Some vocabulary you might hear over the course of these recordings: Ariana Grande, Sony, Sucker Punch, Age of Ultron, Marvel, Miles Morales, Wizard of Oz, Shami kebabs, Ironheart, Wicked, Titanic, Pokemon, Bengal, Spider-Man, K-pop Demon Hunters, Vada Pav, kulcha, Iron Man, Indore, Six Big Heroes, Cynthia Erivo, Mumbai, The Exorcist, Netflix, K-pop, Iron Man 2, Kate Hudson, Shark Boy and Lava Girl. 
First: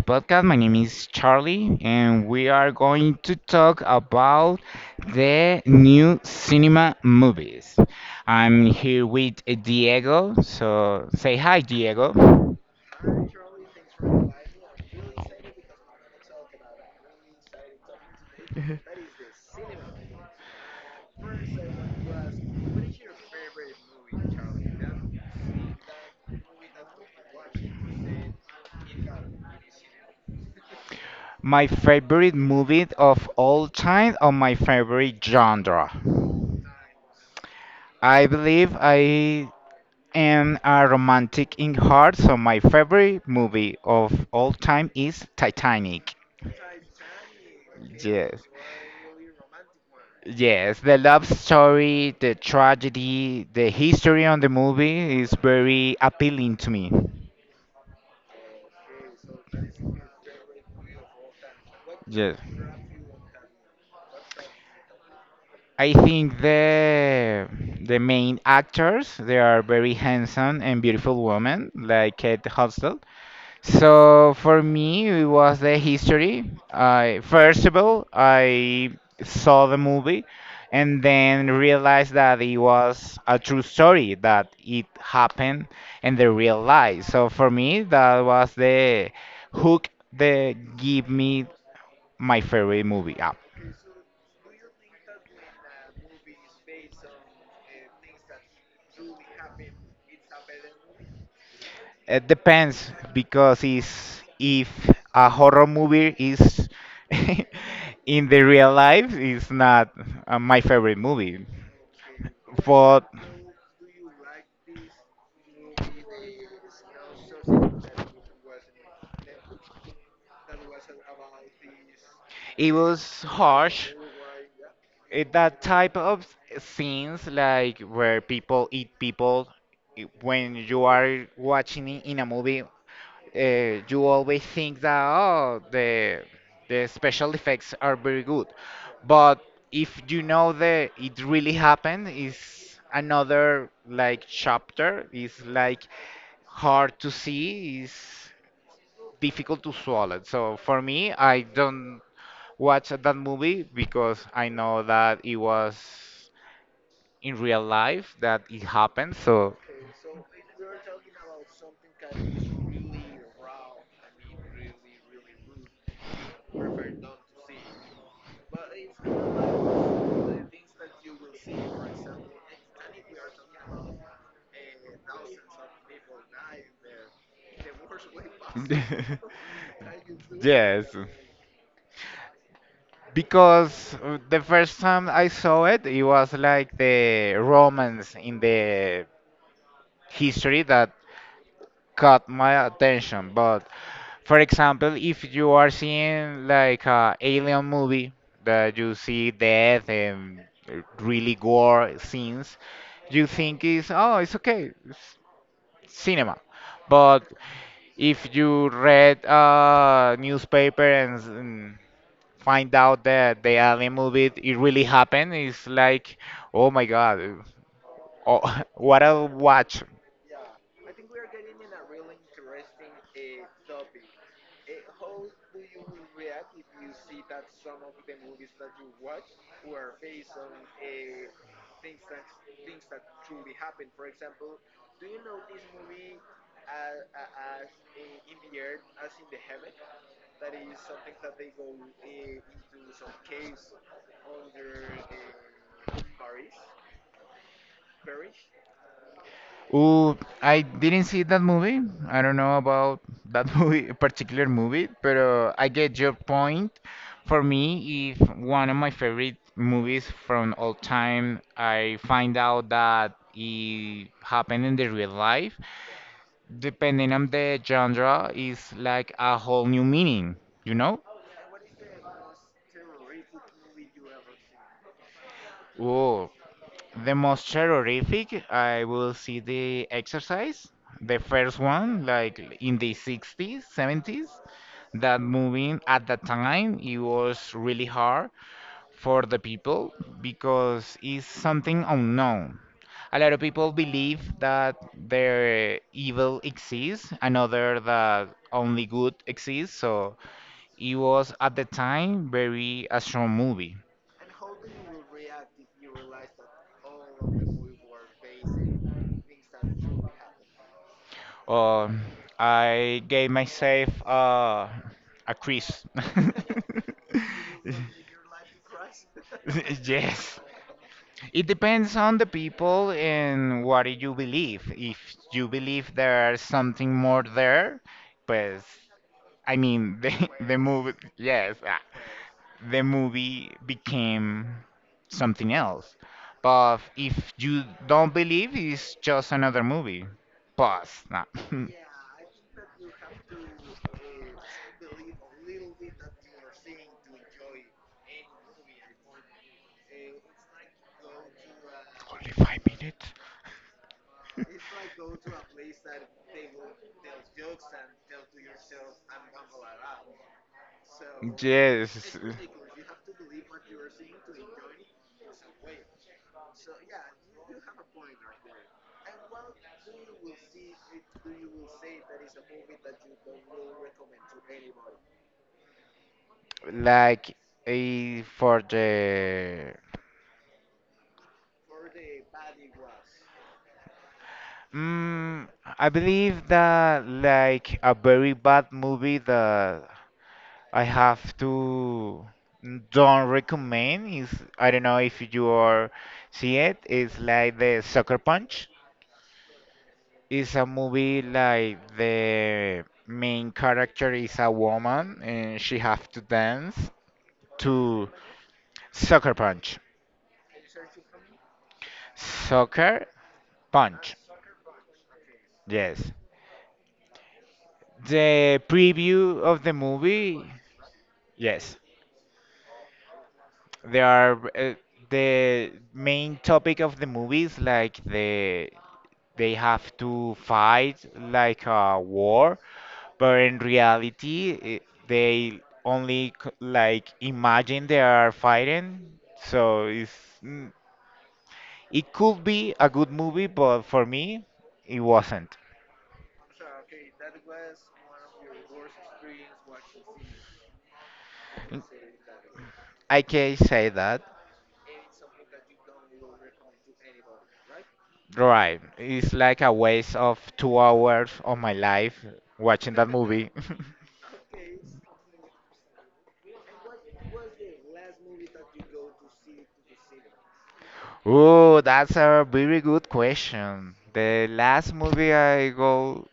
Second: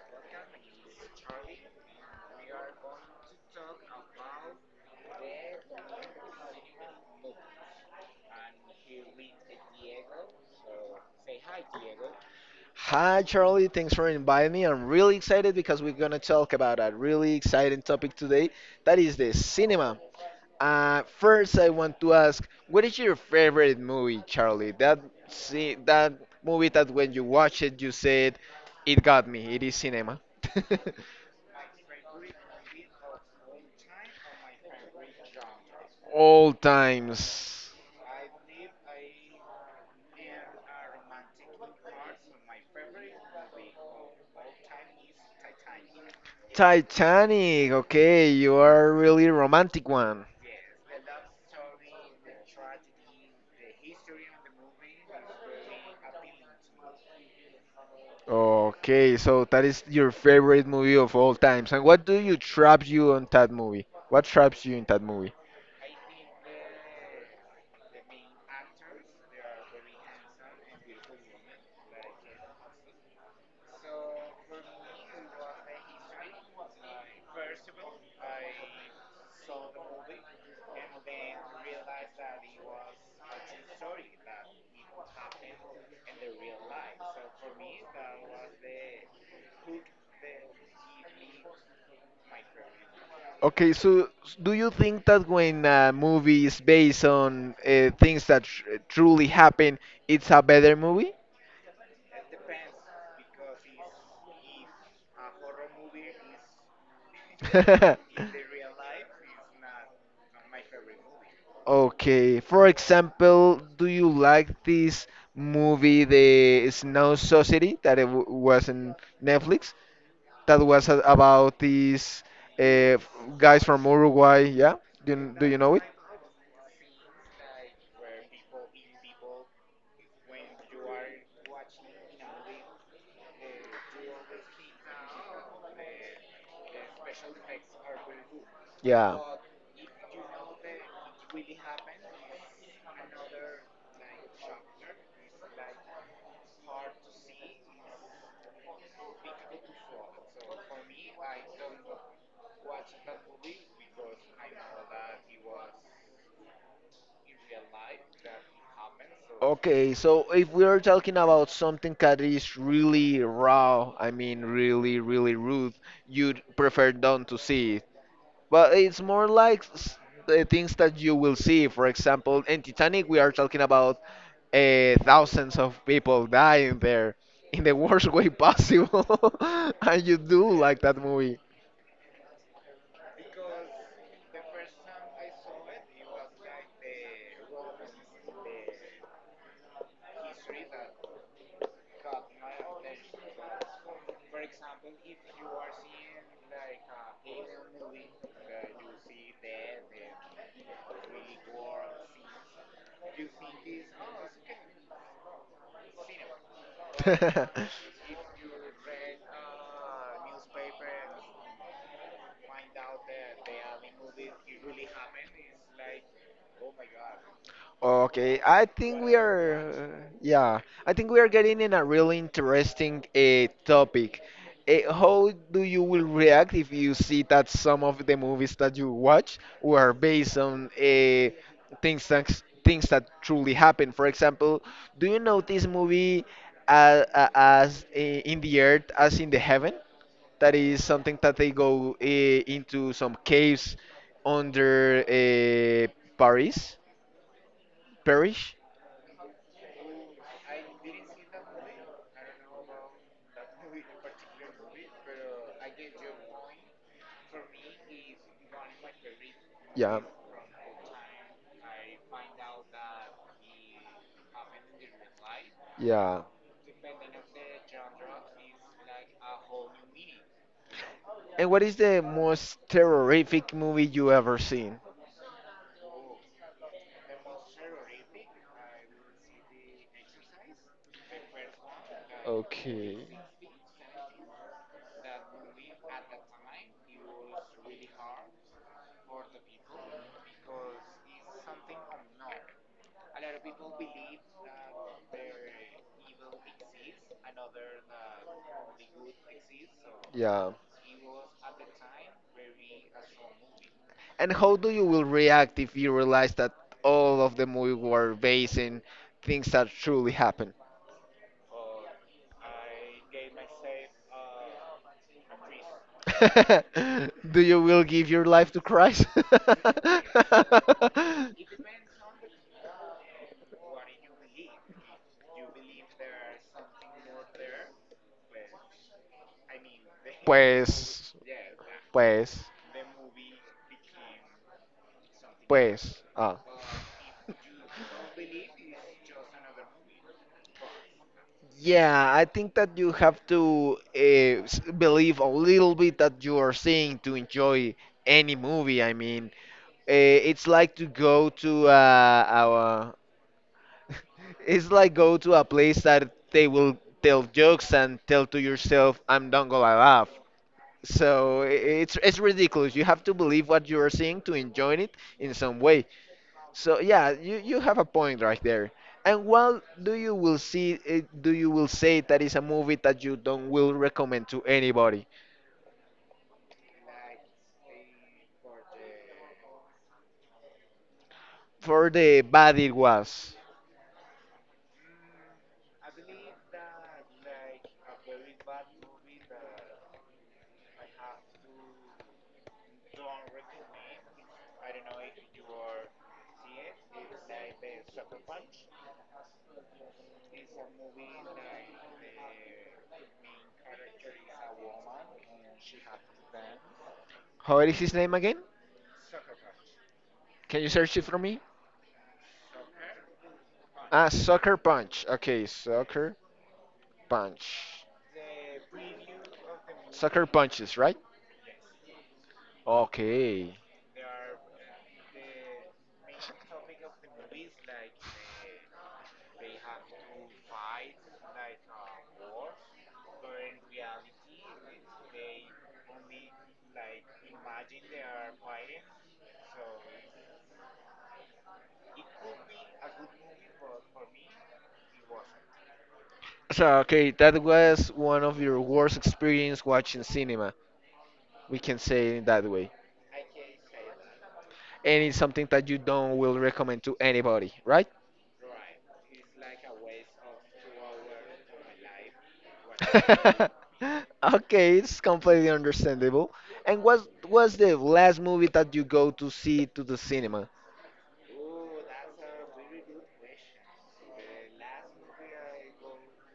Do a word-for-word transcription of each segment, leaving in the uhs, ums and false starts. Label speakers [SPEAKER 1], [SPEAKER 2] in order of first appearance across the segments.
[SPEAKER 1] podcast. My name is Charlie, and we are going to talk about the new cinema movies. I'm here with Diego, so say hi, Diego.
[SPEAKER 2] Hi, Charlie. Thanks for inviting me. I'm really excited because we're going to talk about a really exciting topic today that is the cinema. Uh, first, I want to ask, what is your favorite movie, Charlie? That see that movie that when you watch it, you said, "It got me. It is cinema."
[SPEAKER 1] My favorite movie of all time, or my favorite genre?
[SPEAKER 2] All times.
[SPEAKER 1] I believe I am a romantic in heart, so my favorite movie of all time is Titanic.
[SPEAKER 2] Titanic. Okay,
[SPEAKER 1] Yes.
[SPEAKER 2] you are a really romantic one.
[SPEAKER 1] Yes, the love story, the tragedy, the history on the movie is very appealing to me.
[SPEAKER 2] Okay, so that is your favorite movie of all times. And what do you
[SPEAKER 1] Yes.
[SPEAKER 2] traps you on that movie? What traps you in that movie?
[SPEAKER 1] I think the the main actors they are very handsome and beautiful women like Kate Hudson. So for me, it was the history. I first of all, I saw the movie, and then realized that it was a true story that it happened in the real life. So for me, that was the hook that gave me my favorite movie. Ah,
[SPEAKER 2] Okay, so s- do you think that when a movie is based on uh, things that tr truly happen, it's a better movie?
[SPEAKER 1] it depends because it's, if a horror movie is in the real life, it's not uh, my favorite movie.
[SPEAKER 2] Okay, for
[SPEAKER 1] But
[SPEAKER 2] example, do you like this movie, The Snow Society, that it w was in Netflix? That was a- about these
[SPEAKER 1] it
[SPEAKER 2] uh,
[SPEAKER 1] was
[SPEAKER 2] guys from
[SPEAKER 1] harsh.
[SPEAKER 2] Uruguay. Yeah, do
[SPEAKER 1] It,
[SPEAKER 2] you, do you
[SPEAKER 1] that
[SPEAKER 2] know it?
[SPEAKER 1] type of scenes, like where people eat people, i- when you are watching it in a movie, uh, you always think that oh, the the special effects are very good,
[SPEAKER 2] Yeah.
[SPEAKER 1] but if you know that it really happened, is another like chapter. Is like hard to see. Is difficult to swallow. So for me, I don't watch that movie because I know that it was in real life that it happened. So
[SPEAKER 2] Okay, so if we are talking about something that is really raw, I mean really, really rude, you'd prefer don't to see but it's more like s- the things that you will see. For example, in Titanic, we are talking about uh, thousands of people dying there in the worst way possible, and you do like
[SPEAKER 1] yes,
[SPEAKER 2] that movie.
[SPEAKER 1] because uh, the first time I saw it, it was like the romance in the history that caught my attention. But for example, if you are seeing like a alien movie that you see death and really gore scenes, you think is oh it's okay, it's cinema. But if you read a newspaper and, s- and find out that the alien movie it really happened, it's like oh my god,
[SPEAKER 2] Okay,
[SPEAKER 1] oh,
[SPEAKER 2] I think
[SPEAKER 1] what
[SPEAKER 2] we
[SPEAKER 1] a watch.
[SPEAKER 2] are, yeah, I think we are getting in a really interesting uh, topic. Uh, how do you will react if you see that some of the movies that you watch were based on uh, things that things that truly happen? For example, do you know this movie uh, uh, as uh, in the earth as in the heaven? That is something that they go uh, into some caves under uh, Paris, Parish.
[SPEAKER 1] Ooh, I didn't see that movie. I don't know about that movie, particular movie, but uh, I get your point. For me, if one of my favorite
[SPEAKER 2] Yeah,
[SPEAKER 1] movies from all time, I find out that it happened in the real life,
[SPEAKER 2] yeah.
[SPEAKER 1] depending on the genre, is like a whole new meaning, you know?
[SPEAKER 2] And what is the most terrific movie you ever seen?
[SPEAKER 1] Ooh, the most terrorific, I will see The Exorcist, the first one, like in the
[SPEAKER 2] Okay.
[SPEAKER 1] sixties, seventies. That movie at that time, it was really hard for the people because it's something unknown. A lot of people believe that the evil exists, another that only good exists. So
[SPEAKER 2] Yeah.
[SPEAKER 1] it was at the time very a strong movie.
[SPEAKER 2] And how do you will react if you realize that all of the movie were based in things that truly happened?
[SPEAKER 1] Uh, I gave myself uh, a quiz.
[SPEAKER 2] Do you will give your life to Christ?
[SPEAKER 1] Yes. It depends on the people and what you believe. If you believe there's something more there, pues, I mean, the the movie,
[SPEAKER 2] Pues,
[SPEAKER 1] yes, ah,
[SPEAKER 2] pues.
[SPEAKER 1] the movie became something else.
[SPEAKER 2] Pues, ah.
[SPEAKER 1] But if you don't believe, it's just another movie. Pause. Nah.
[SPEAKER 2] Yeah, I think that you have to uh, s- believe a little bit that you are seeing to enjoy any movie. I mean, uh, it's like to go to uh,
[SPEAKER 1] Only five
[SPEAKER 2] our.
[SPEAKER 1] minutes?
[SPEAKER 2] It's like go to a place that they will tell jokes and tell to yourself, "I'm not gonna laugh." So i- it's it's
[SPEAKER 1] Yes.
[SPEAKER 2] ridiculous. You have to believe what you are seeing to enjoy it in some way. So yeah, you, you have a point right there. And what do you will see? eh, Do you will say that is a movie that you don't will recommend to anybody?
[SPEAKER 1] Enjoy. Like a for the
[SPEAKER 2] For the bad it was.
[SPEAKER 1] mm, I believe that like a very bad movie that I have to don't recommend is, I don't know if you are see it. It's like the Sucker Punch. It's a movie like the main character is a woman and she have to dance
[SPEAKER 2] How is his
[SPEAKER 1] to
[SPEAKER 2] name again?
[SPEAKER 1] Sucker Punch.
[SPEAKER 2] Can you search it for me?
[SPEAKER 1] Sucker
[SPEAKER 2] Ah,
[SPEAKER 1] Punch.
[SPEAKER 2] Sucker Punch. Okay,
[SPEAKER 1] Yes.
[SPEAKER 2] Sucker Punch.
[SPEAKER 1] The preview of the
[SPEAKER 2] Sucker
[SPEAKER 1] movie.
[SPEAKER 2] Punches, right?
[SPEAKER 1] Yes.
[SPEAKER 2] Okay.
[SPEAKER 1] There are uh, the main topic of the movie is like the they have to fight like a war but in reality it, they only c- like imagine they are fighting so it's mm, it could be a good movie but for me it wasn't.
[SPEAKER 2] So okay, that was one of your worst experience watching cinema. We can
[SPEAKER 1] Mm,
[SPEAKER 2] say it that way.
[SPEAKER 1] I can say that
[SPEAKER 2] And it's something that you don't will recommend to anybody, right?
[SPEAKER 1] right, it's like a waste of two hours of my life watching that movie.
[SPEAKER 2] Okay, it's completely understandable. And what was the last movie that you go to see to the cinema?
[SPEAKER 1] Oh that's a very good question, the last movie I go,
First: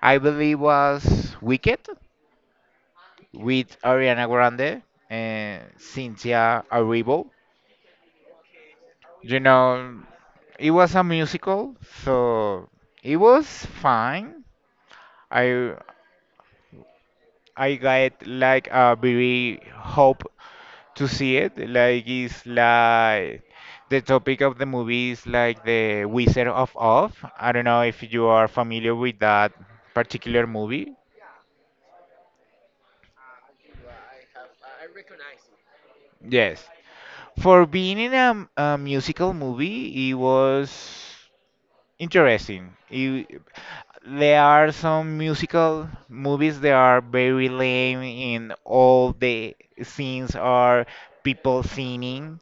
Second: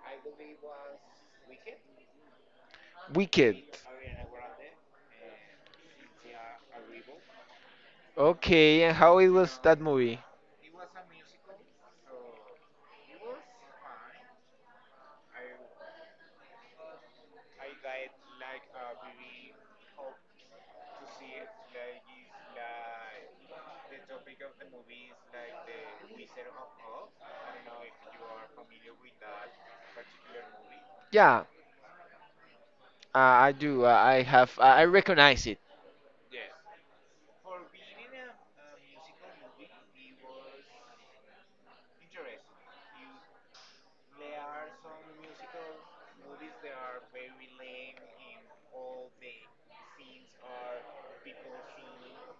[SPEAKER 1] I believe was Wicked
[SPEAKER 2] Wicked.
[SPEAKER 1] with Ariana Grande and Cynthia Erivo.
[SPEAKER 2] Okay, and how it
[SPEAKER 1] You
[SPEAKER 2] was that
[SPEAKER 1] know,
[SPEAKER 2] movie?
[SPEAKER 1] it was a musical, so it was fine. I I got like a very hope to see it. Like it's like the topic of the movie is like the Wizard of Oz. I don't know if you are familiar with that particular movie.
[SPEAKER 2] Yeah, uh, I do. Uh, I have. Uh, I I recognize it.
[SPEAKER 1] Yes. For being in a, a musical movie, it was interesting. You, there are some musical movies that are very lame in all the scenes are people singing.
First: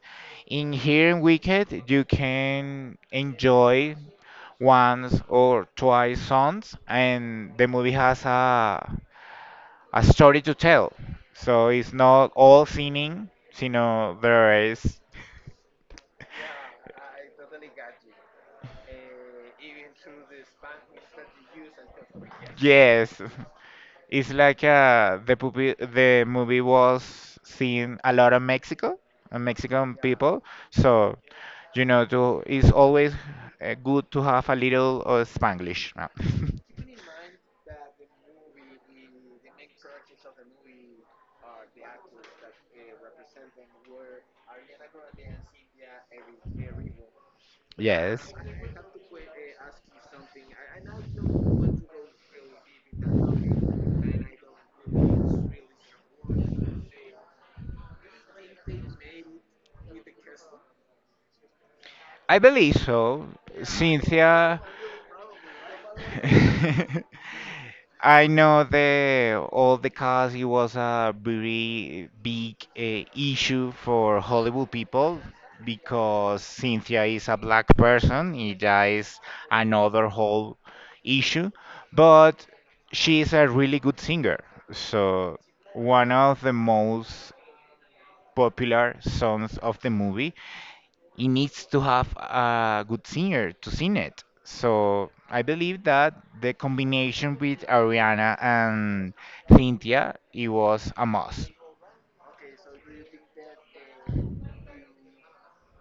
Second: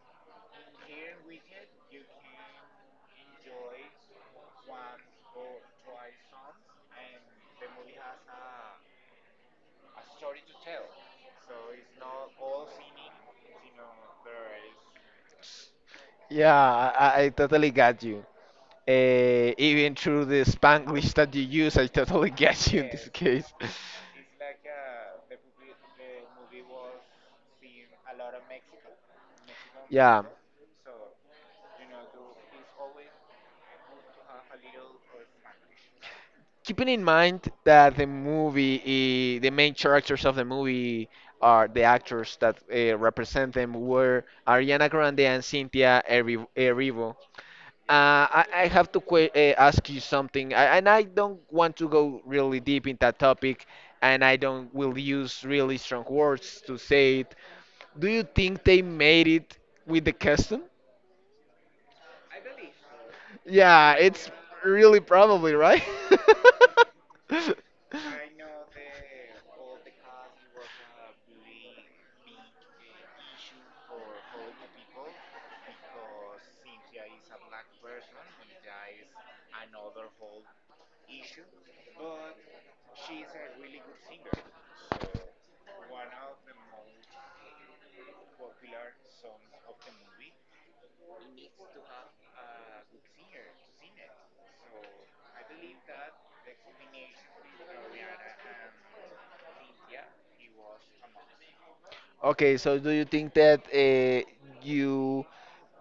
[SPEAKER 1] In here in Wicked, you can enjoy once or twice songs, and the movie has a a story to tell. So it's not all singing, you know, there is
[SPEAKER 2] Yeah, I, I I totally got you. Uh, even through the Spanglish that you use, I totally get you in this
[SPEAKER 1] yes.
[SPEAKER 2] case.
[SPEAKER 1] It's like uh, the movie, the movie was seen a lot in Mexico, and Mexican
[SPEAKER 2] Yeah.
[SPEAKER 1] people. So you know, to it's always uh, good to have a little of Spanglish. Uh,
[SPEAKER 2] Keeping in mind that the movie, uh, the main characters of the movie are the actors that uh, represent them were Ariana Grande and Cynthia Erivo. Erivo. Uh,
[SPEAKER 1] Yes.
[SPEAKER 2] I, I have to que- uh, ask you something, I, and I don't want to go really deep in that topic, and I don't will use really strong words to say it. Do you think they made it with the custom?
[SPEAKER 1] I believe so.
[SPEAKER 2] Yeah, it's
[SPEAKER 1] Cynthia,
[SPEAKER 2] really probably right.
[SPEAKER 1] I know the all the cast it was a very big uh, issue for Hollywood people because Cynthia is a black person. It is another whole issue, but she is a really good singer. So one of the most popular songs of the movie it needs to have a good singer to sing it. So I believe that the combination with Ariana and Cynthia, it was a must.
[SPEAKER 2] Okay, so do you think that uh, you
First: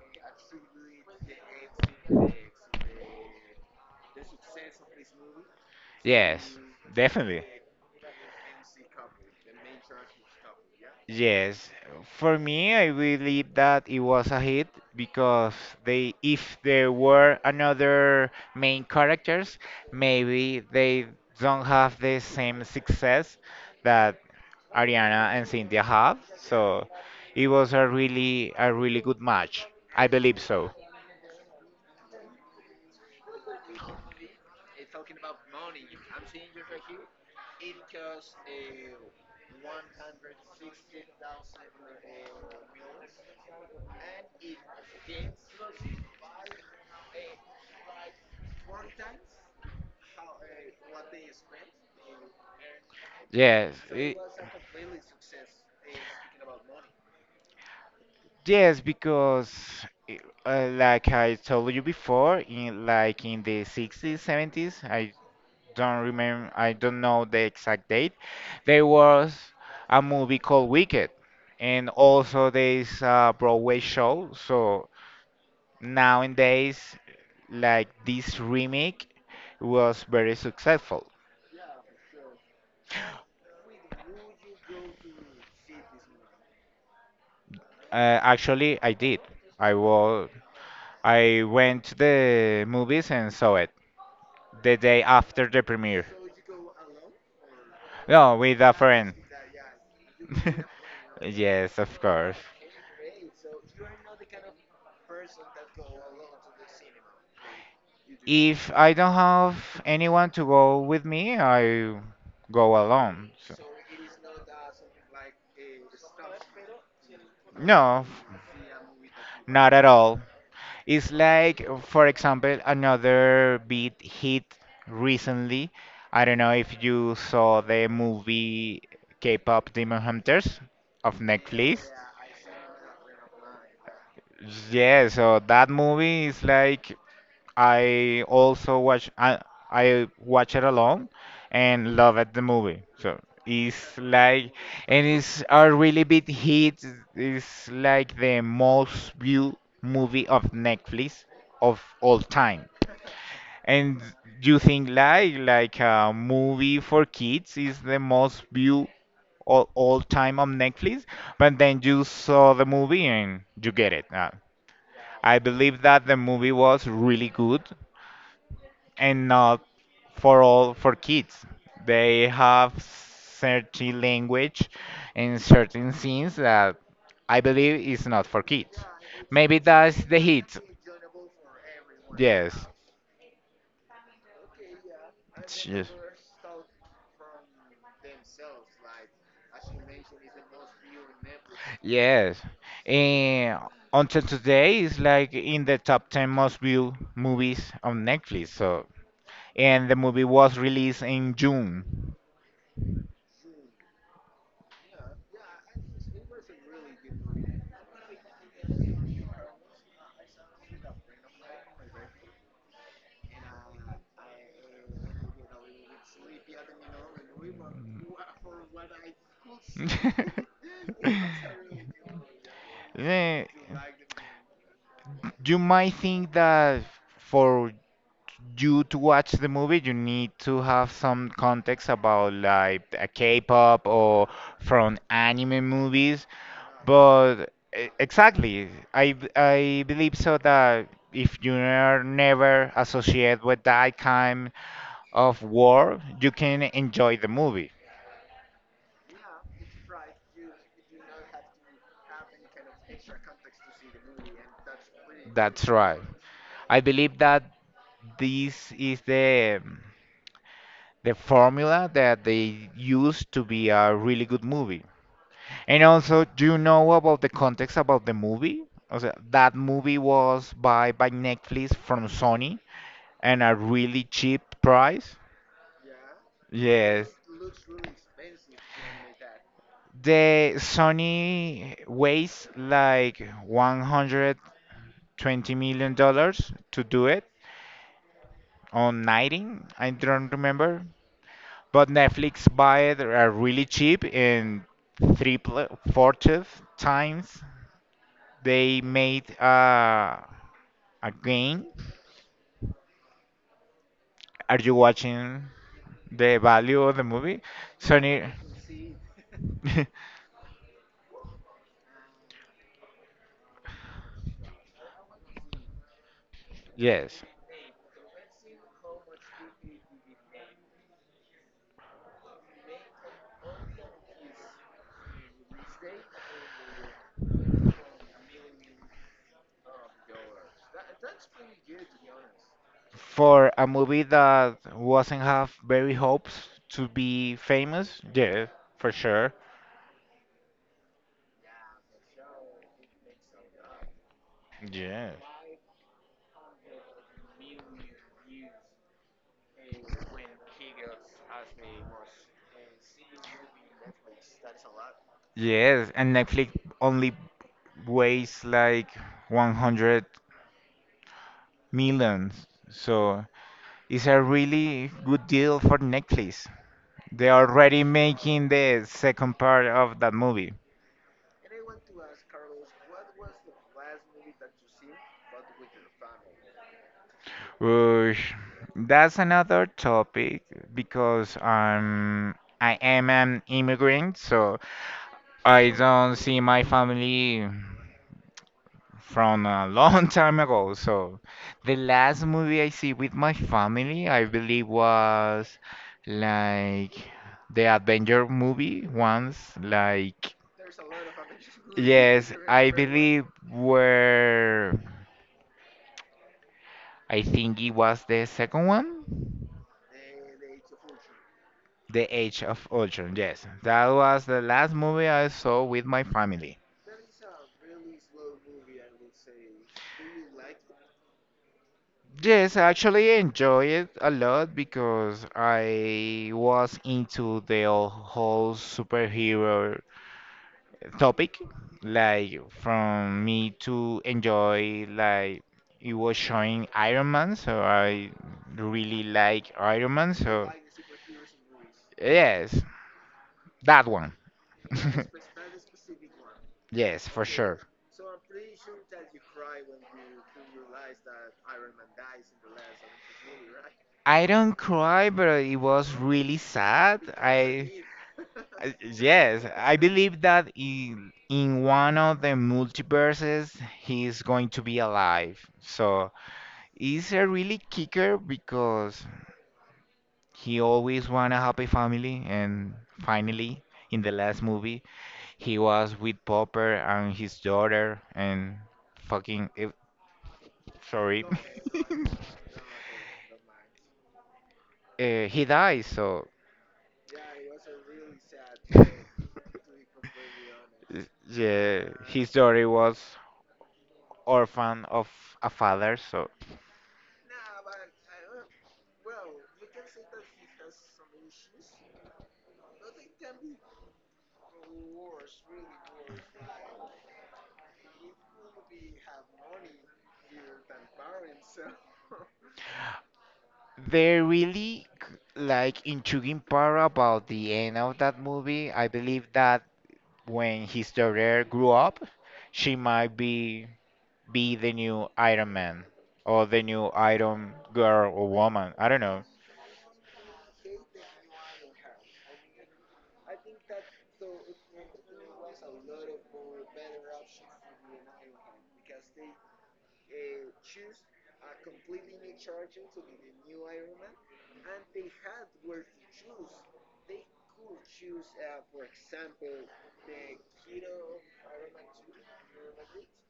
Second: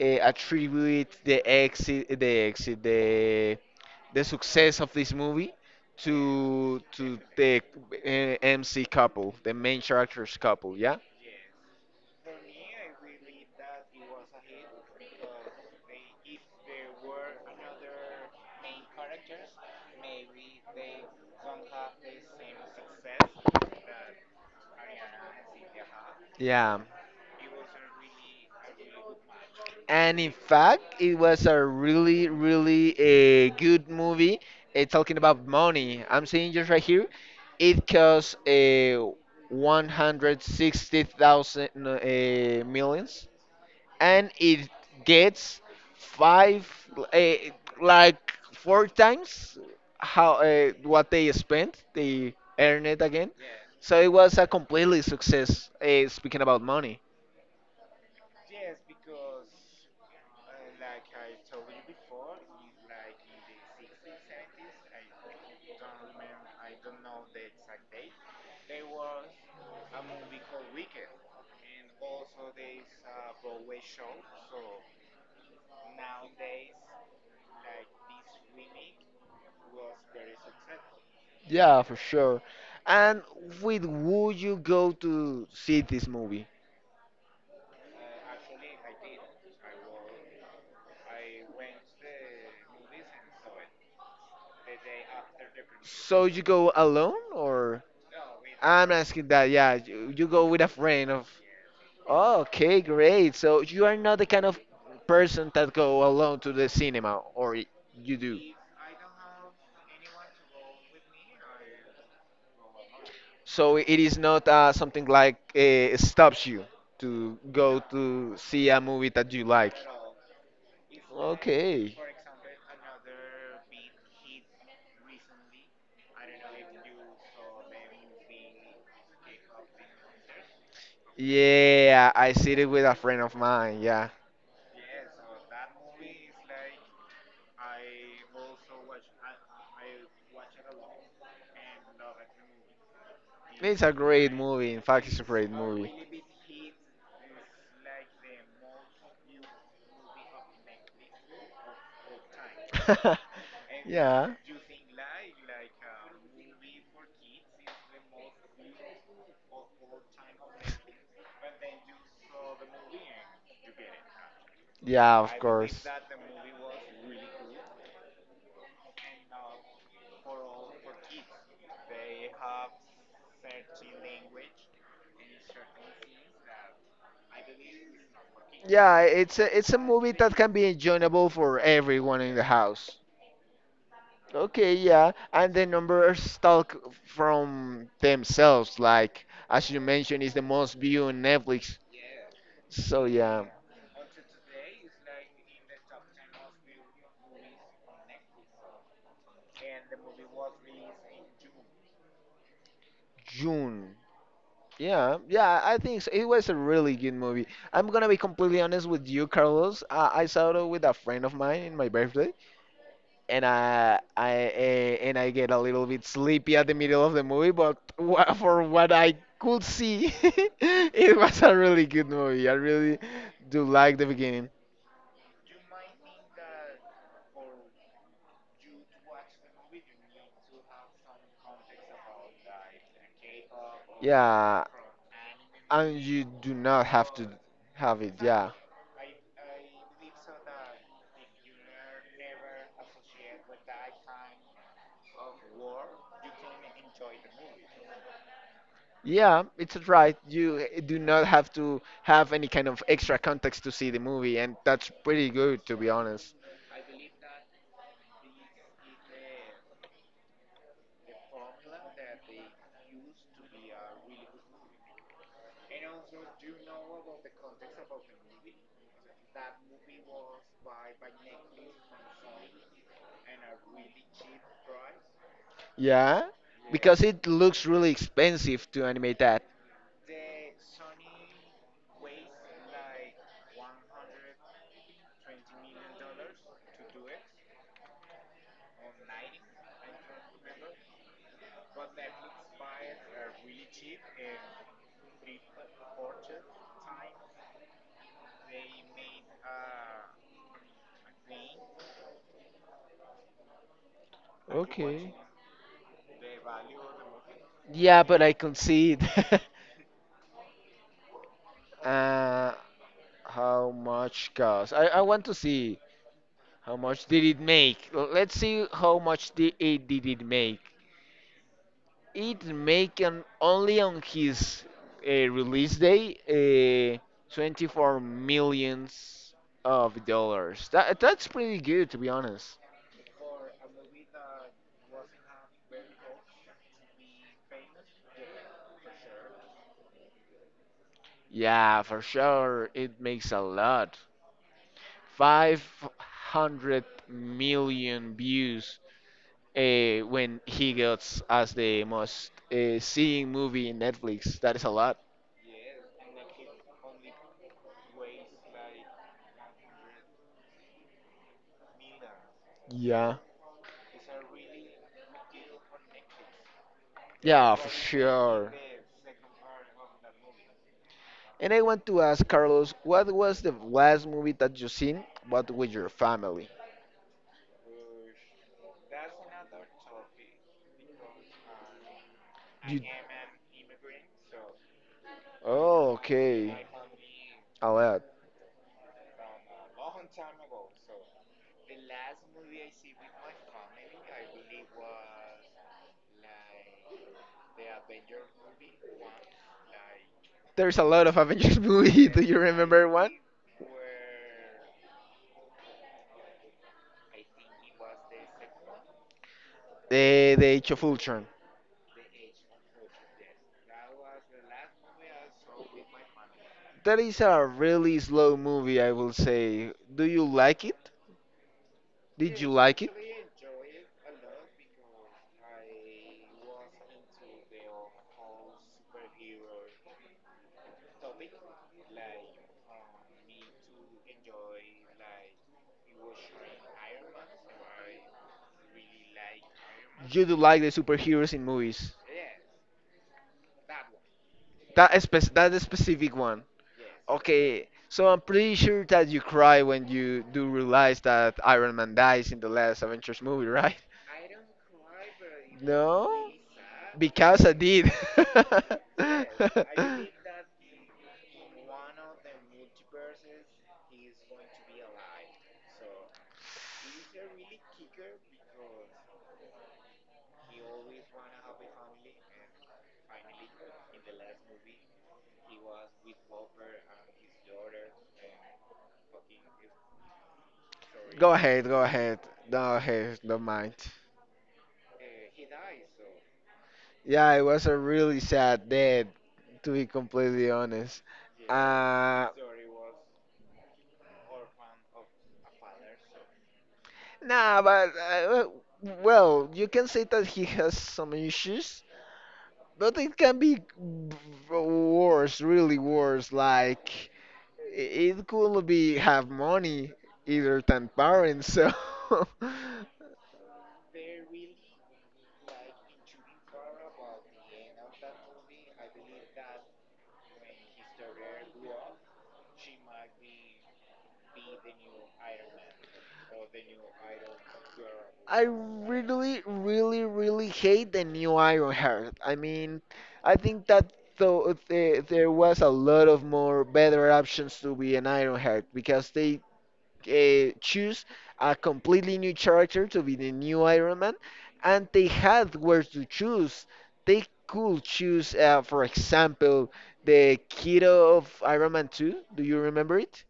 [SPEAKER 2] uh, attribute the exit, the exit, the the success of this movie
[SPEAKER 1] Yes,
[SPEAKER 2] to
[SPEAKER 1] yes,
[SPEAKER 2] to
[SPEAKER 1] definitely.
[SPEAKER 2] the uh, M C couple, the main characters couple, yeah?
[SPEAKER 1] Yes, for me, I believe that it was a hit because they, if there were another main characters, maybe they don't have the same success that Ariana and Cynthia have.
[SPEAKER 2] Yeah.
[SPEAKER 1] So it was a really, a really good match. I
[SPEAKER 2] And in
[SPEAKER 1] believe so.
[SPEAKER 2] fact, it was a really, really a good movie. Uh, talking about money, I'm seeing just right here. It cost uh, one hundred sixty thousand uh, millions and it gets five uh, like four times how uh, what they spent they earn it again,
[SPEAKER 1] Yes,
[SPEAKER 2] so it
[SPEAKER 1] it-
[SPEAKER 2] was a completely success uh, speaking about money.
[SPEAKER 1] Yes, because i- uh, like I told you before, in like in the sixties, seventies, I don't remember, I don't know the exact date. There was a movie called Wicked, and also there's a Broadway show. So nowadays, like this remake was very successful.
[SPEAKER 2] Yeah, for sure. And with would you go to see this movie?
[SPEAKER 1] Uh, actually, I did. I was I went to the movies and saw it the day after the premiere.
[SPEAKER 2] So you go alone or
[SPEAKER 1] No, with a
[SPEAKER 2] I'm
[SPEAKER 1] friend.
[SPEAKER 2] asking that, yeah, you, you go with a friend of...
[SPEAKER 1] Yes, of course.
[SPEAKER 2] Okay, great. So you are not the kind of person that go alone to the cinema, or y- you do.
[SPEAKER 1] If I don't have anyone to go with me, I go alone. So-
[SPEAKER 2] So it is not uh, something like uh, stops you to go
[SPEAKER 1] No,
[SPEAKER 2] to see a movie that you like.
[SPEAKER 1] not at all. It's like,
[SPEAKER 2] Okay.
[SPEAKER 1] for example, another big hit recently. I don't know if you saw the movie K-pop Demon Hunters of Netflix.
[SPEAKER 2] Yeah, I see it with a friend of mine. Yeah,
[SPEAKER 1] Yeah, so that movie is like I also watch I, I watch it alone and love it the movie. So
[SPEAKER 2] it's a
[SPEAKER 1] it's
[SPEAKER 2] great
[SPEAKER 1] like
[SPEAKER 2] movie. In
[SPEAKER 1] and
[SPEAKER 2] fact, it's a
[SPEAKER 1] it's
[SPEAKER 2] great
[SPEAKER 1] a
[SPEAKER 2] movie.
[SPEAKER 1] really big hit. It's like the most viewed movie of Netflix of all time. And
[SPEAKER 2] Yeah.
[SPEAKER 1] you think like like a movie for kids is the most viewed all, all time on Netflix, but then you saw the movie and you get it. Uh,
[SPEAKER 2] Yeah, of
[SPEAKER 1] I
[SPEAKER 2] course.
[SPEAKER 1] believe that the movie was really good and not for all for kids. They have certain language and certain scenes that I believe is not for kids.
[SPEAKER 2] Yeah, it's a
[SPEAKER 1] Maybe
[SPEAKER 2] it's a
[SPEAKER 1] that's
[SPEAKER 2] movie
[SPEAKER 1] the
[SPEAKER 2] that can
[SPEAKER 1] hits.
[SPEAKER 2] be enjoyable for everyone in the
[SPEAKER 1] Yes,
[SPEAKER 2] house. Okay, yeah, and the numbers talk from themselves. Like as you mentioned, it's the most viewed on Netflix.
[SPEAKER 1] yes.
[SPEAKER 2] So yeah,
[SPEAKER 1] And until today, it's like in the top ten most viewed movies on Netflix. So, and the movie was released in June.
[SPEAKER 2] June. Yeah, yeah, I think so. It was a really good movie. I'm gonna be completely honest with you, Carlos. Uh, I saw it with a friend of mine in my birthday, and I, I, eh, and I get a little bit sleepy at the middle of the movie. But wha for what I could see, it was a really good movie. I really
[SPEAKER 1] Eh,
[SPEAKER 2] do like the beginning.
[SPEAKER 1] you might think that for you to watch the movie, you need to have some context about like a K-pop or
[SPEAKER 2] Yeah,
[SPEAKER 1] from anime
[SPEAKER 2] and you
[SPEAKER 1] movies,
[SPEAKER 2] do not have to
[SPEAKER 1] but e-
[SPEAKER 2] have it. Yeah.
[SPEAKER 1] exactly, I b- I believe so that if you are never associated with that kind of world, you can enjoy the movie.
[SPEAKER 2] Yeah, it's right. You eh, do not have to have any kind of extra context to see the movie, and that's pretty good,
[SPEAKER 1] That's
[SPEAKER 2] to be
[SPEAKER 1] right.
[SPEAKER 2] honest.
[SPEAKER 1] I believe that this is the the formula that they use to be a really good movie. And also, do you know about the context about the movie? Also, that movie was bought by Netflix from Sony and a really cheap price.
[SPEAKER 2] Yeah, because
[SPEAKER 1] Yes.
[SPEAKER 2] it looks really expensive to animate that.
[SPEAKER 1] The Sony weighs like one hundred twenty million dollars to do it on nineteen, I don't remember. But Netflix buy it are really cheap in three pl- fourth times. They made uh, a game. Are you watching the value of the movie?
[SPEAKER 2] Yeah, but
[SPEAKER 1] Sony,
[SPEAKER 2] I can concede. uh, how much cost? I, I want to see how much did
[SPEAKER 1] yes.
[SPEAKER 2] it make. L- Let's see how much did it did it make. It make an only on his uh, release day uh, twenty-four millions of dollars. That that's pretty good to be honest.
[SPEAKER 1] For a movie that wasn't have very hopes to be famous, yeah, for sure.
[SPEAKER 2] Yeah, for sure it makes a lot.
[SPEAKER 1] Yes.
[SPEAKER 2] five hundred million views uh, when he gets as the most uh, seeing movie in Netflix. That is a lot.
[SPEAKER 1] Yes, and Netflix only weighs like one hundred millions.
[SPEAKER 2] Yeah.
[SPEAKER 1] So it's a really good deal for Netflix. They're
[SPEAKER 2] Yeah, for
[SPEAKER 1] already making
[SPEAKER 2] sure.
[SPEAKER 1] the second part of that movie.
[SPEAKER 2] And I want to ask Carlos, what was the last movie that you seen, but with your family?
[SPEAKER 1] Which that's another topic because I'm I
[SPEAKER 2] You...
[SPEAKER 1] am an immigrant, so I
[SPEAKER 2] Oh,
[SPEAKER 1] don't see my
[SPEAKER 2] okay.
[SPEAKER 1] family
[SPEAKER 2] A lot.
[SPEAKER 1] from a long time ago. So the last movie I see with my family, I believe, was like the Avenger movie once. Like
[SPEAKER 2] There's a lot of Avengers movie. Do
[SPEAKER 1] yes,
[SPEAKER 2] you
[SPEAKER 1] I
[SPEAKER 2] remember one?
[SPEAKER 1] believe where I think it was the second one,
[SPEAKER 2] The The Age of Ultron.
[SPEAKER 1] The Age of Ultron. Yes, that was the last movie I saw with my family.
[SPEAKER 2] That is a really slow movie, I will say. Do you like it? Did you
[SPEAKER 1] Yes, I
[SPEAKER 2] like it?
[SPEAKER 1] actually enjoy it a lot because I was into the whole superhero topic. Like, from me to enjoy, like, it was showing Iron Man, so I really like Iron Man,
[SPEAKER 2] You do
[SPEAKER 1] so
[SPEAKER 2] like the superheroes in movies.
[SPEAKER 1] yes, that one.
[SPEAKER 2] That spec that specific one.
[SPEAKER 1] Yes, for sure.
[SPEAKER 2] Okay, so I'm pretty sure that you cry when you do realize that Iron Man dies in the last Avengers movie, right?
[SPEAKER 1] I don't cry, but it was
[SPEAKER 2] No,
[SPEAKER 1] really sad.
[SPEAKER 2] because I
[SPEAKER 1] I
[SPEAKER 2] did.
[SPEAKER 1] Uh, yes, I believe that in in one of the multiverses he is going to be alive. So he's a really kicker because he always want a happy family and finally in the last movie he was with Popper and his daughter and fucking eh, sorry.
[SPEAKER 2] Go ahead, go ahead. No, hey, don't mind.
[SPEAKER 1] Uh, he dies, so
[SPEAKER 2] Yeah, it was a really sad death, to be completely
[SPEAKER 1] uh,
[SPEAKER 2] honest.
[SPEAKER 1] yeah,
[SPEAKER 2] Uh,
[SPEAKER 1] his daughter was orphan of a father, so.
[SPEAKER 2] Nah, but uh, well, you can say that he has some issues, but it can be b- worse, really worse. Like i- it could be have money either than parents. So
[SPEAKER 1] The really g- like, intriguing part about the end of that movie, I believe that when his daughter grew up, she might be be the new Iron Man or the new Iron Girl or
[SPEAKER 2] I
[SPEAKER 1] woman. I don't know.
[SPEAKER 2] really, really, really hate the new Ironheart. I mean, I think that though uh, there, there was a lot of more better options to be an Ironheart because they uh, choose a completely new character to be the new Iron Man, and they had where to choose. They could choose, uh, for example, the kiddo of Iron Man two. Do you remember it?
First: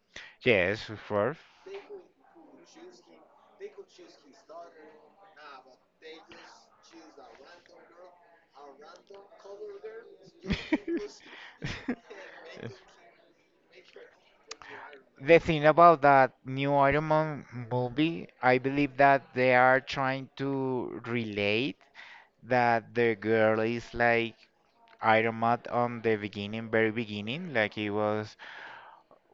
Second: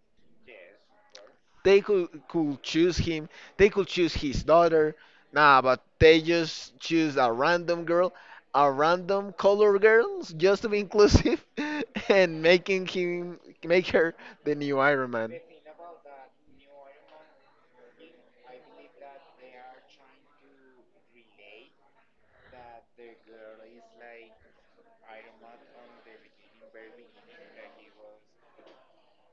[SPEAKER 1] Yes, of course.
[SPEAKER 2] They could could choose him. They could choose his daughter. Nah, but they just choose a random girl, a random color girl, just to be inclusive, and making him make her the new Iron Man.
[SPEAKER 1] The thing about that new Iron Man movie, I believe that they are trying to relate that the girl is like Iron Maid on the beginning, very beginning, like it was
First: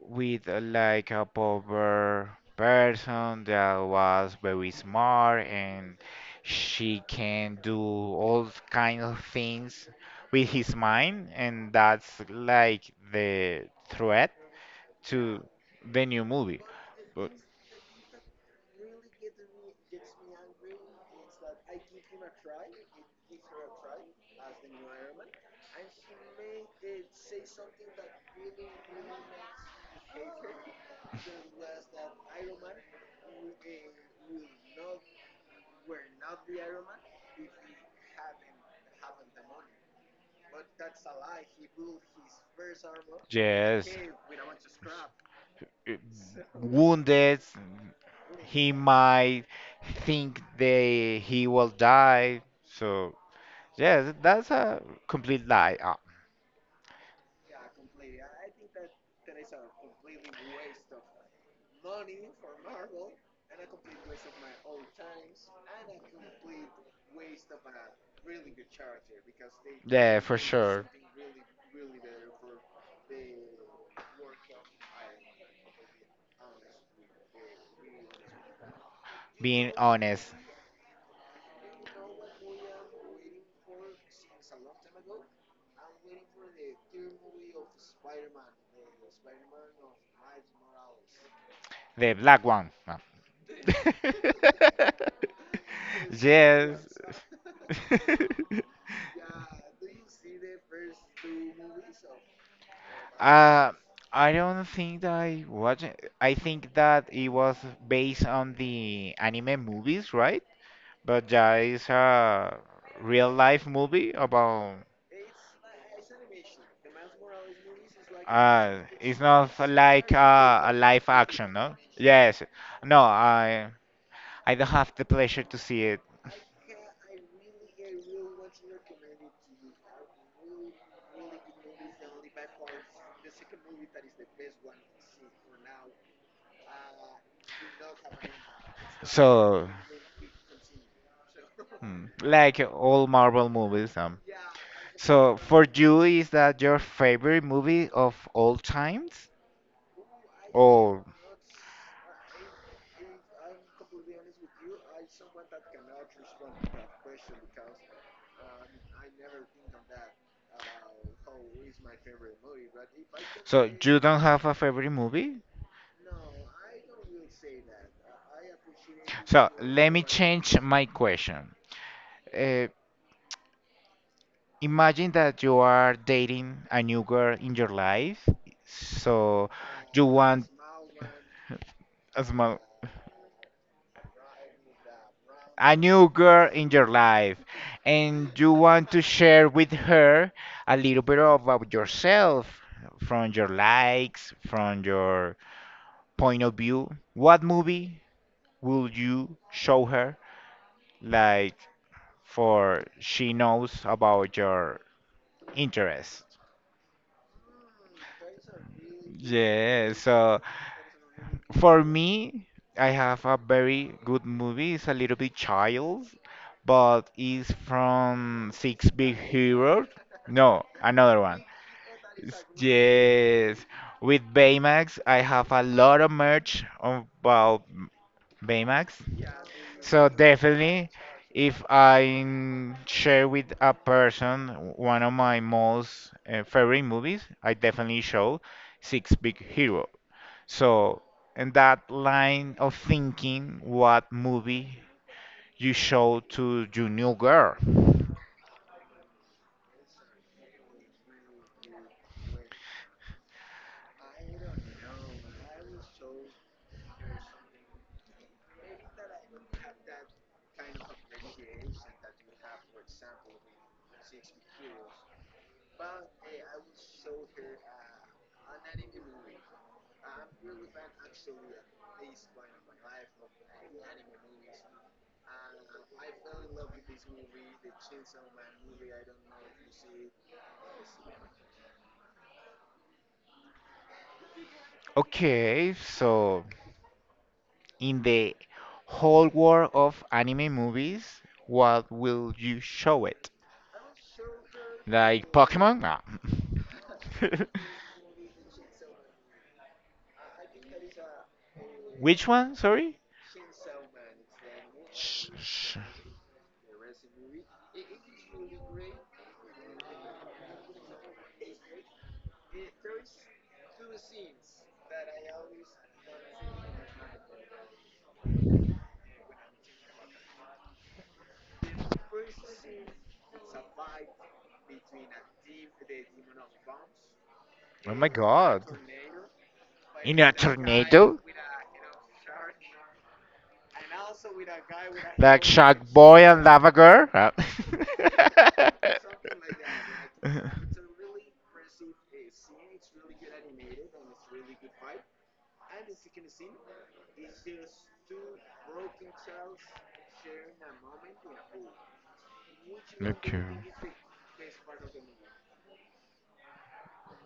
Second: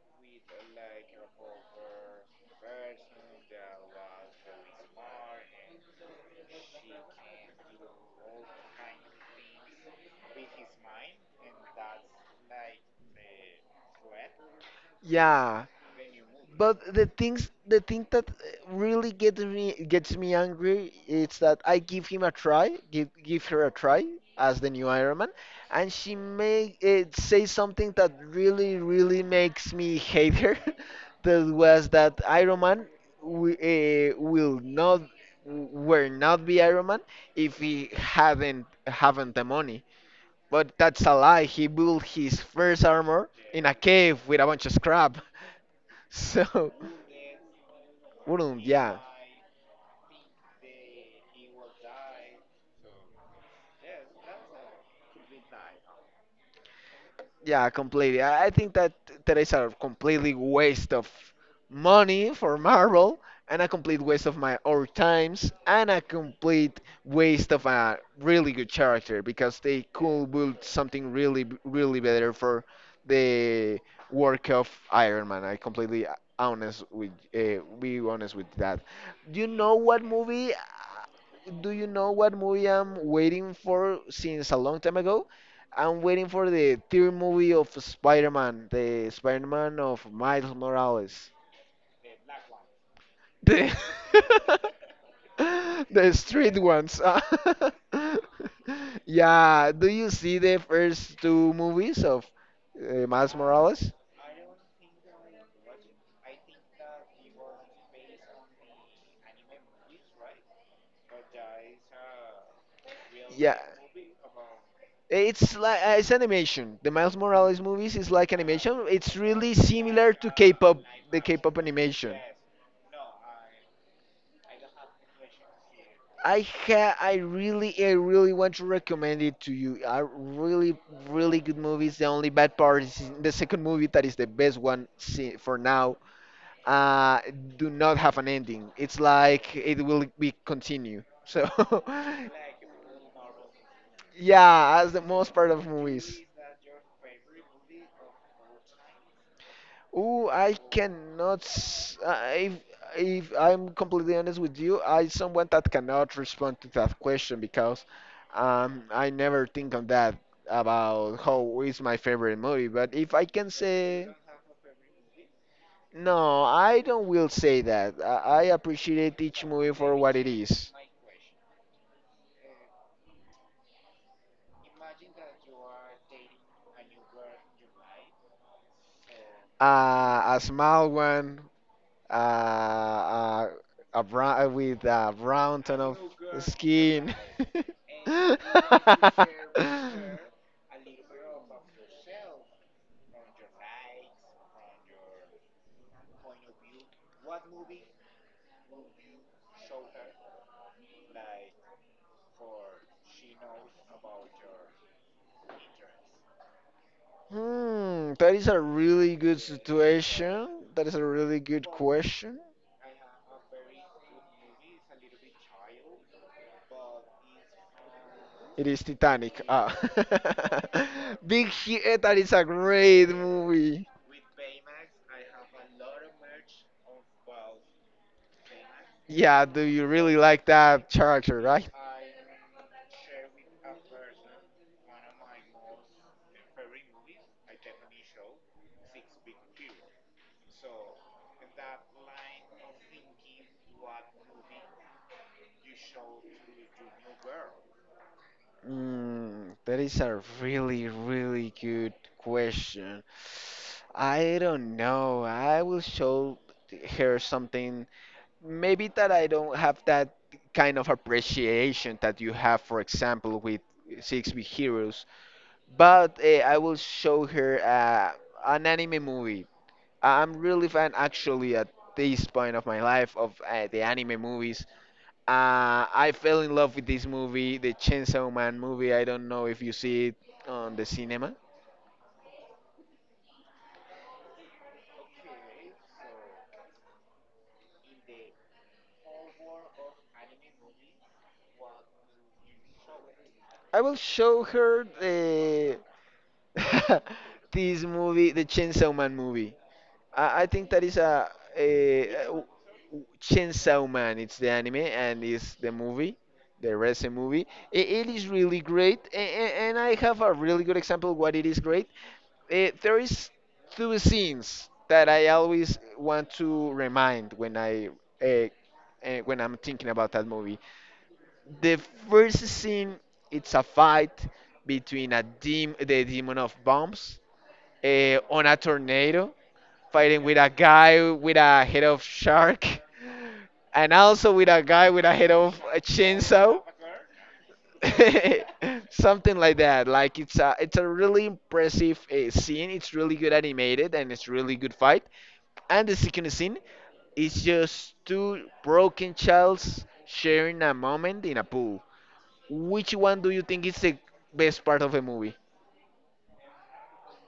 [SPEAKER 1] with uh, like, a poor person that was very smart and she can do all kind of things with his mind, and that's like the threat to
[SPEAKER 2] Yeah.
[SPEAKER 1] the new movie.
[SPEAKER 2] But the
[SPEAKER 1] But
[SPEAKER 2] things, the thing that uh, really gets me gets me angry is that I give him a try, give give her a try as the new Iron Man, and she may it say something that really really makes me hate her. That was that Iron Man w uh, will not will not be Iron Man if he haven't haven't the money. But that's a lie. He built his first armor in a
[SPEAKER 1] yes,
[SPEAKER 2] cave with a bunch of scrap.
[SPEAKER 1] uh,
[SPEAKER 2] So,
[SPEAKER 1] wounded,
[SPEAKER 2] Ulm,
[SPEAKER 1] he
[SPEAKER 2] yeah.
[SPEAKER 1] might think they he will die, so. Yeah, th- that's a complete lie. Uh,
[SPEAKER 2] Yeah, completely. I I think that that is a completely waste of money for Marvel, and a complete waste of my our times, and a complete waste of a really good character because they
[SPEAKER 1] yeah,
[SPEAKER 2] could
[SPEAKER 1] for
[SPEAKER 2] build
[SPEAKER 1] sure.
[SPEAKER 2] something really, b- really better for the work of Iron Man. I completely honest with uh, be honest with that. Do you
[SPEAKER 1] Being
[SPEAKER 2] know what
[SPEAKER 1] honest,
[SPEAKER 2] movie? uh, Do you know what movie I'm waiting for since a long time ago? I'm waiting for the third movie of Spider-Man, the Spider-Man of Miles Morales.
[SPEAKER 1] the black one. No.
[SPEAKER 2] The the street
[SPEAKER 1] Yes.
[SPEAKER 2] ones. Yeah, do you see the first two movies of uh, Miles
[SPEAKER 1] uh,
[SPEAKER 2] Morales?
[SPEAKER 1] I don't think that I watched it. I think that it was based on the anime movies, right? But yeah, it's a real
[SPEAKER 2] Yeah.
[SPEAKER 1] life movie about.
[SPEAKER 2] It's like uh, it's animation. The Miles Morales movies is like
[SPEAKER 1] Uh,
[SPEAKER 2] animation. It's
[SPEAKER 1] it's not
[SPEAKER 2] really similar
[SPEAKER 1] like
[SPEAKER 2] to
[SPEAKER 1] a, a
[SPEAKER 2] K-pop,
[SPEAKER 1] live
[SPEAKER 2] the
[SPEAKER 1] action,
[SPEAKER 2] K-pop
[SPEAKER 1] no?
[SPEAKER 2] animation.
[SPEAKER 1] Yes. No, I I don't have the pleasure to see it.
[SPEAKER 2] I ha I really I really want to recommend it to you. A really, really good movie. It's The only bad part is in the second movie, that is the best one see, for now. Uh, do not have an ending. It's like
[SPEAKER 1] So,
[SPEAKER 2] it will be continue. So
[SPEAKER 1] hmm, like all Marvel movies. Um.
[SPEAKER 2] yeah, that's the most
[SPEAKER 1] So,
[SPEAKER 2] part of
[SPEAKER 1] for you,
[SPEAKER 2] movies.
[SPEAKER 1] is that your favorite movie of all times?
[SPEAKER 2] Ooh, I
[SPEAKER 1] Or
[SPEAKER 2] cannot. s- I- If if I'm completely honest with you, I someone that cannot respond to that question because um, I never think on that about how is my favorite movie. But if I can
[SPEAKER 1] so you
[SPEAKER 2] say
[SPEAKER 1] don't have a favorite movie?
[SPEAKER 2] no, I don't will say that. I, I appreciate each
[SPEAKER 1] So,
[SPEAKER 2] movie
[SPEAKER 1] let
[SPEAKER 2] for
[SPEAKER 1] me
[SPEAKER 2] what it
[SPEAKER 1] change
[SPEAKER 2] is.
[SPEAKER 1] my question. Uh, Imagine that you are dating a new girl in your life. So you
[SPEAKER 2] Uh, a
[SPEAKER 1] want
[SPEAKER 2] small one uh,
[SPEAKER 1] a, sm-
[SPEAKER 2] uh, a brown with a brown
[SPEAKER 1] a
[SPEAKER 2] tone of
[SPEAKER 1] new girl in your
[SPEAKER 2] skin.
[SPEAKER 1] life, and you want to share with her a little bit about yourself, from your likes, from your point of view. What movie will you show her, like, for she knows about your interests?
[SPEAKER 2] Hmm, that is a really good
[SPEAKER 1] Yeah, so,
[SPEAKER 2] situation. That is a really good
[SPEAKER 1] for
[SPEAKER 2] question.
[SPEAKER 1] me, I have a very good movie. It's a little bit child, but it's from
[SPEAKER 2] It is
[SPEAKER 1] Six Big
[SPEAKER 2] Titanic. Ah.
[SPEAKER 1] Heroes. No, another one.
[SPEAKER 2] Big Hit, that is a great
[SPEAKER 1] Yes,
[SPEAKER 2] movie.
[SPEAKER 1] with Baymax. I have a lot of merch about Baymax.
[SPEAKER 2] Yeah, do you
[SPEAKER 1] So
[SPEAKER 2] really like that
[SPEAKER 1] definitely,
[SPEAKER 2] character,
[SPEAKER 1] if
[SPEAKER 2] right?
[SPEAKER 1] I share with a person one of my most uh, favorite movies, I definitely show Six Big Heroes. So, in that line of thinking, what movie you show to your new girl?
[SPEAKER 2] Mm, that is a really, really good question. I don't know. I will show her something. Maybe that I don't have that kind of appreciation that you have, for example, with Six Big Heroes. But uh, I will show her uh, an anime movie. I'm really fan, actually, at this point of my life, of uh, the anime movies. Uh, I fell in love with this movie, the Chainsaw Man movie. I don't know if you see it on the cinema.
[SPEAKER 1] Okay, so in the whole world of anime movies, what will you show it?
[SPEAKER 2] I will show her
[SPEAKER 1] Like
[SPEAKER 2] the
[SPEAKER 1] Pokemon? Nah.
[SPEAKER 2] this movie, the Chainsaw Man movie. I, I think that is a, a, a
[SPEAKER 1] Which
[SPEAKER 2] w-
[SPEAKER 1] one? Sorry?
[SPEAKER 2] w- Chainsaw Man. It's the anime and
[SPEAKER 1] Sh-
[SPEAKER 2] it's the
[SPEAKER 1] sh-
[SPEAKER 2] movie, the recent movie. I- it is really great, and, and I have a really good example what it is great. Eh, there is two scenes that I always want to remind when I uh, uh, when I'm thinking about that movie. The first scene, it's a fight between a dem the demon of bombs
[SPEAKER 1] Oh my
[SPEAKER 2] uh, on a
[SPEAKER 1] god.
[SPEAKER 2] tornado,
[SPEAKER 1] In
[SPEAKER 2] fighting
[SPEAKER 1] a
[SPEAKER 2] with a guy
[SPEAKER 1] tornado?
[SPEAKER 2] with a head of shark, and also with a guy with a head
[SPEAKER 1] Like
[SPEAKER 2] of
[SPEAKER 1] Shark
[SPEAKER 2] a
[SPEAKER 1] Boy and
[SPEAKER 2] chainsaw.
[SPEAKER 1] Lava Girl? Uh,
[SPEAKER 2] Something like that, like it's a it's a really impressive uh, scene. It's really good animated and it's really good fight. And the second scene is just two broken childs sharing a moment in a pool. Which one do you
[SPEAKER 1] okay.
[SPEAKER 2] think is the best part of the movie?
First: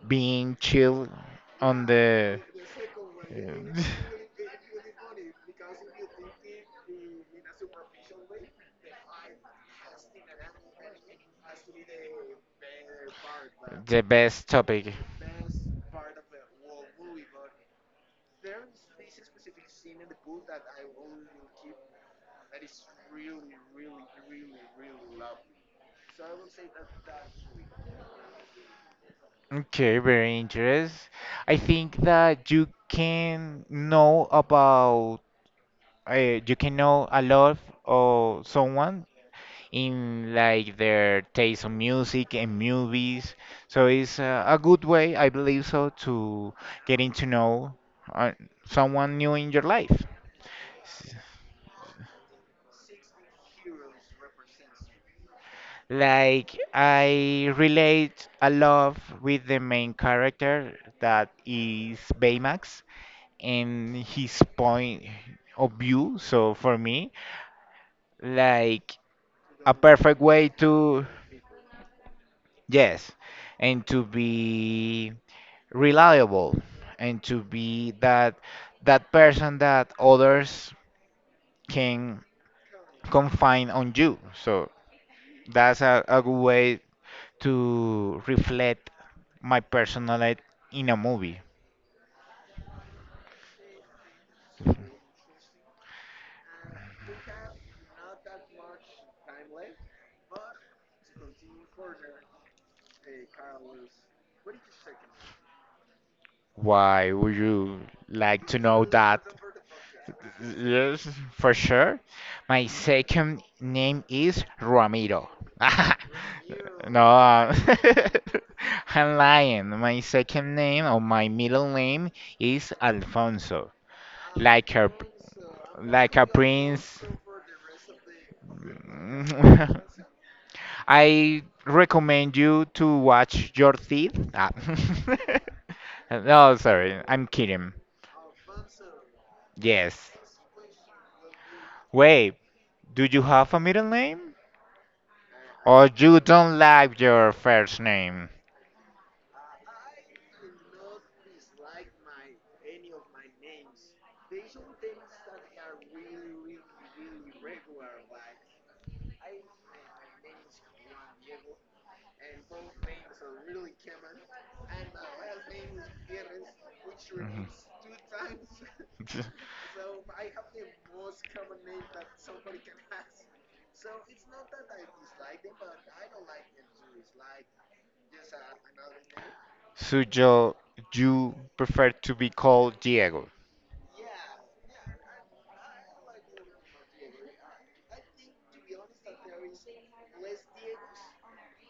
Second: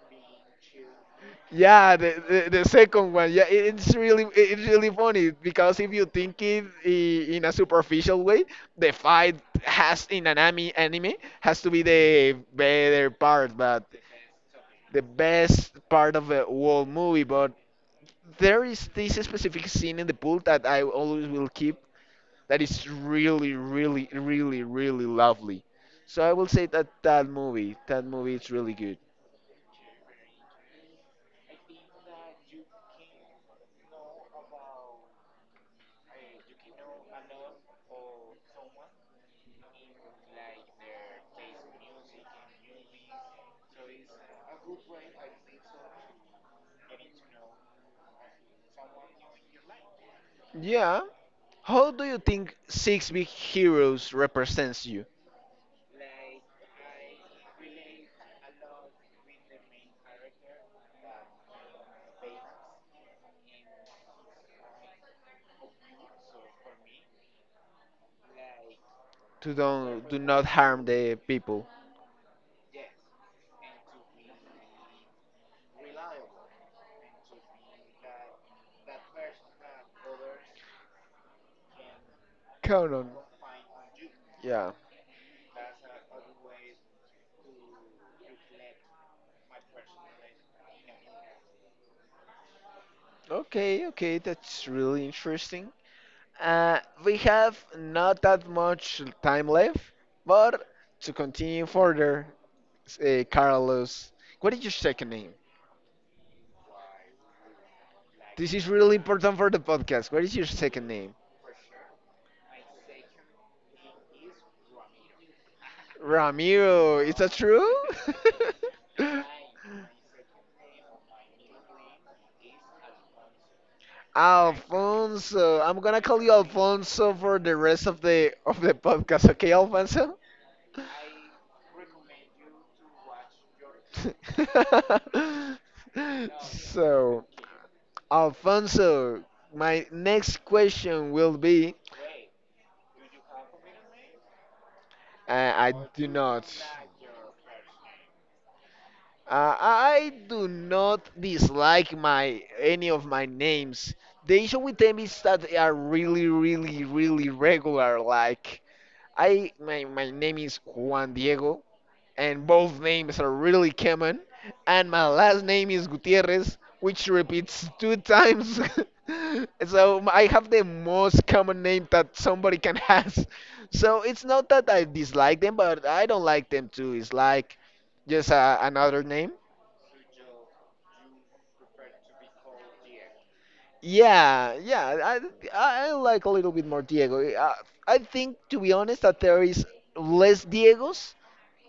[SPEAKER 1] Being chill on
[SPEAKER 2] Yeah, the,
[SPEAKER 1] the.
[SPEAKER 2] the, the second one. Yeah, it-
[SPEAKER 1] Yeah.
[SPEAKER 2] it's really it- it's really funny because if you think it i- in a superficial way, the fight has in an anime anime has to be the better part, but
[SPEAKER 1] The best topic.
[SPEAKER 2] the best part of the whole movie, but there is this specific scene in the pool that I always will keep, that is really, really, really, really lovely. So I will say that that movie, that movie is really good.
[SPEAKER 1] Okay, very interesting. I think that you can know about uh, you can know a lot of someone in, like, their taste of music and movies. So it's uh, a good way, I believe so, to getting to know uh, someone new in your life.
[SPEAKER 2] Yeah. How do you think Six Big Heroes represents you?
[SPEAKER 1] Like, I relate a lot with the main character that is Baymax and his point of view. So for me, like,
[SPEAKER 2] To
[SPEAKER 1] a
[SPEAKER 2] don't do
[SPEAKER 1] perfect
[SPEAKER 2] not
[SPEAKER 1] way
[SPEAKER 2] harm
[SPEAKER 1] to.
[SPEAKER 2] the people?
[SPEAKER 1] Yes, and to be reliable, and to be that, that person that others can
[SPEAKER 2] Count on.
[SPEAKER 1] confine on you. So
[SPEAKER 2] Yeah.
[SPEAKER 1] that's a, a good way to reflect my personality in a movie.
[SPEAKER 2] Okay, okay, that's really interesting. Uh, we have not that much time left, but to continue further, uh, Carlos, what is your second name?
[SPEAKER 1] Why would you like
[SPEAKER 2] This
[SPEAKER 1] to
[SPEAKER 2] is
[SPEAKER 1] know
[SPEAKER 2] really
[SPEAKER 1] that?
[SPEAKER 2] important for the podcast. What is your second
[SPEAKER 1] Yes,
[SPEAKER 2] name?
[SPEAKER 1] for sure. My second name is Ramiro. No,
[SPEAKER 2] Ramiro, is that
[SPEAKER 1] uh,
[SPEAKER 2] true?
[SPEAKER 1] I'm lying. My second name or my middle name is Alfonso, like a,
[SPEAKER 2] Alfonso, I'm gonna
[SPEAKER 1] like
[SPEAKER 2] call
[SPEAKER 1] a
[SPEAKER 2] you
[SPEAKER 1] prince.
[SPEAKER 2] Alfonso for the rest of the of the podcast, okay,
[SPEAKER 1] Mm,
[SPEAKER 2] Alfonso?
[SPEAKER 1] I recommend you to watch your teeth. Ah. No, sorry, I'm
[SPEAKER 2] So,
[SPEAKER 1] kidding.
[SPEAKER 2] Alfonso, my
[SPEAKER 1] Yes.
[SPEAKER 2] next question will be
[SPEAKER 1] Wait, do you have a middle name?
[SPEAKER 2] uh, I
[SPEAKER 1] Or
[SPEAKER 2] do
[SPEAKER 1] you
[SPEAKER 2] not.
[SPEAKER 1] don't like your first name.
[SPEAKER 2] Uh, I do not dislike my any of my names. The issue with them is that they are really, really, really regular. Like I, my, my name is Juan Diego, and both names are really common. And my last name is Gutierrez, which repeats two times. So m- I have the most common name that somebody can has. So it's not that I dislike them, but I don't like them too. It's like just uh, another name.
[SPEAKER 1] So you, you prefer to be called Diego.
[SPEAKER 2] Yeah, yeah. I, I I like a little bit more Diego. I, I think, to be honest, that there is less Diegos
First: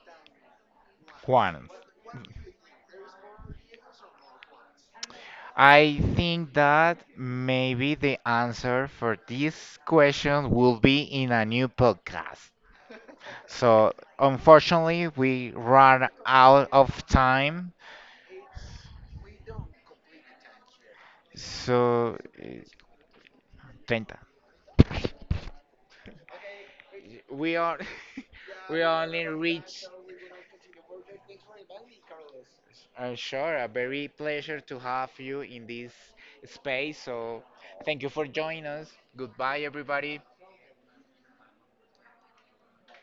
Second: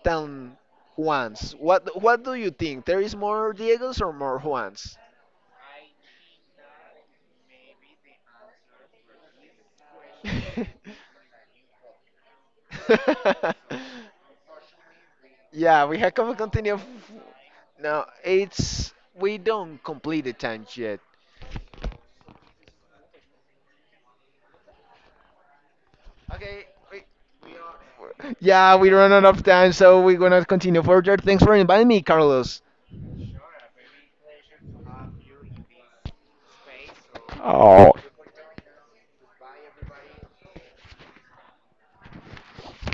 [SPEAKER 2] than Juans.
[SPEAKER 1] Juan.
[SPEAKER 2] What what do you think? There is more Diegos or more Juans?
[SPEAKER 1] I think that maybe the answer for this question will be in a new podcast. So, unfortunately, we
[SPEAKER 2] Yeah, we
[SPEAKER 1] run
[SPEAKER 2] have to
[SPEAKER 1] out
[SPEAKER 2] continue. f-
[SPEAKER 1] of time.
[SPEAKER 2] No, it's we don't complete the time yet.
[SPEAKER 1] So, eh, thirty. We are
[SPEAKER 2] Yeah,
[SPEAKER 1] we
[SPEAKER 2] we
[SPEAKER 1] are
[SPEAKER 2] run out
[SPEAKER 1] only
[SPEAKER 2] of time,
[SPEAKER 1] reach.
[SPEAKER 2] so we're gonna continue further. Thanks for inviting me, Carlos.
[SPEAKER 1] Uh, sure, a very pleasure to have you in this space. So, thank you for joining us. Goodbye, everybody.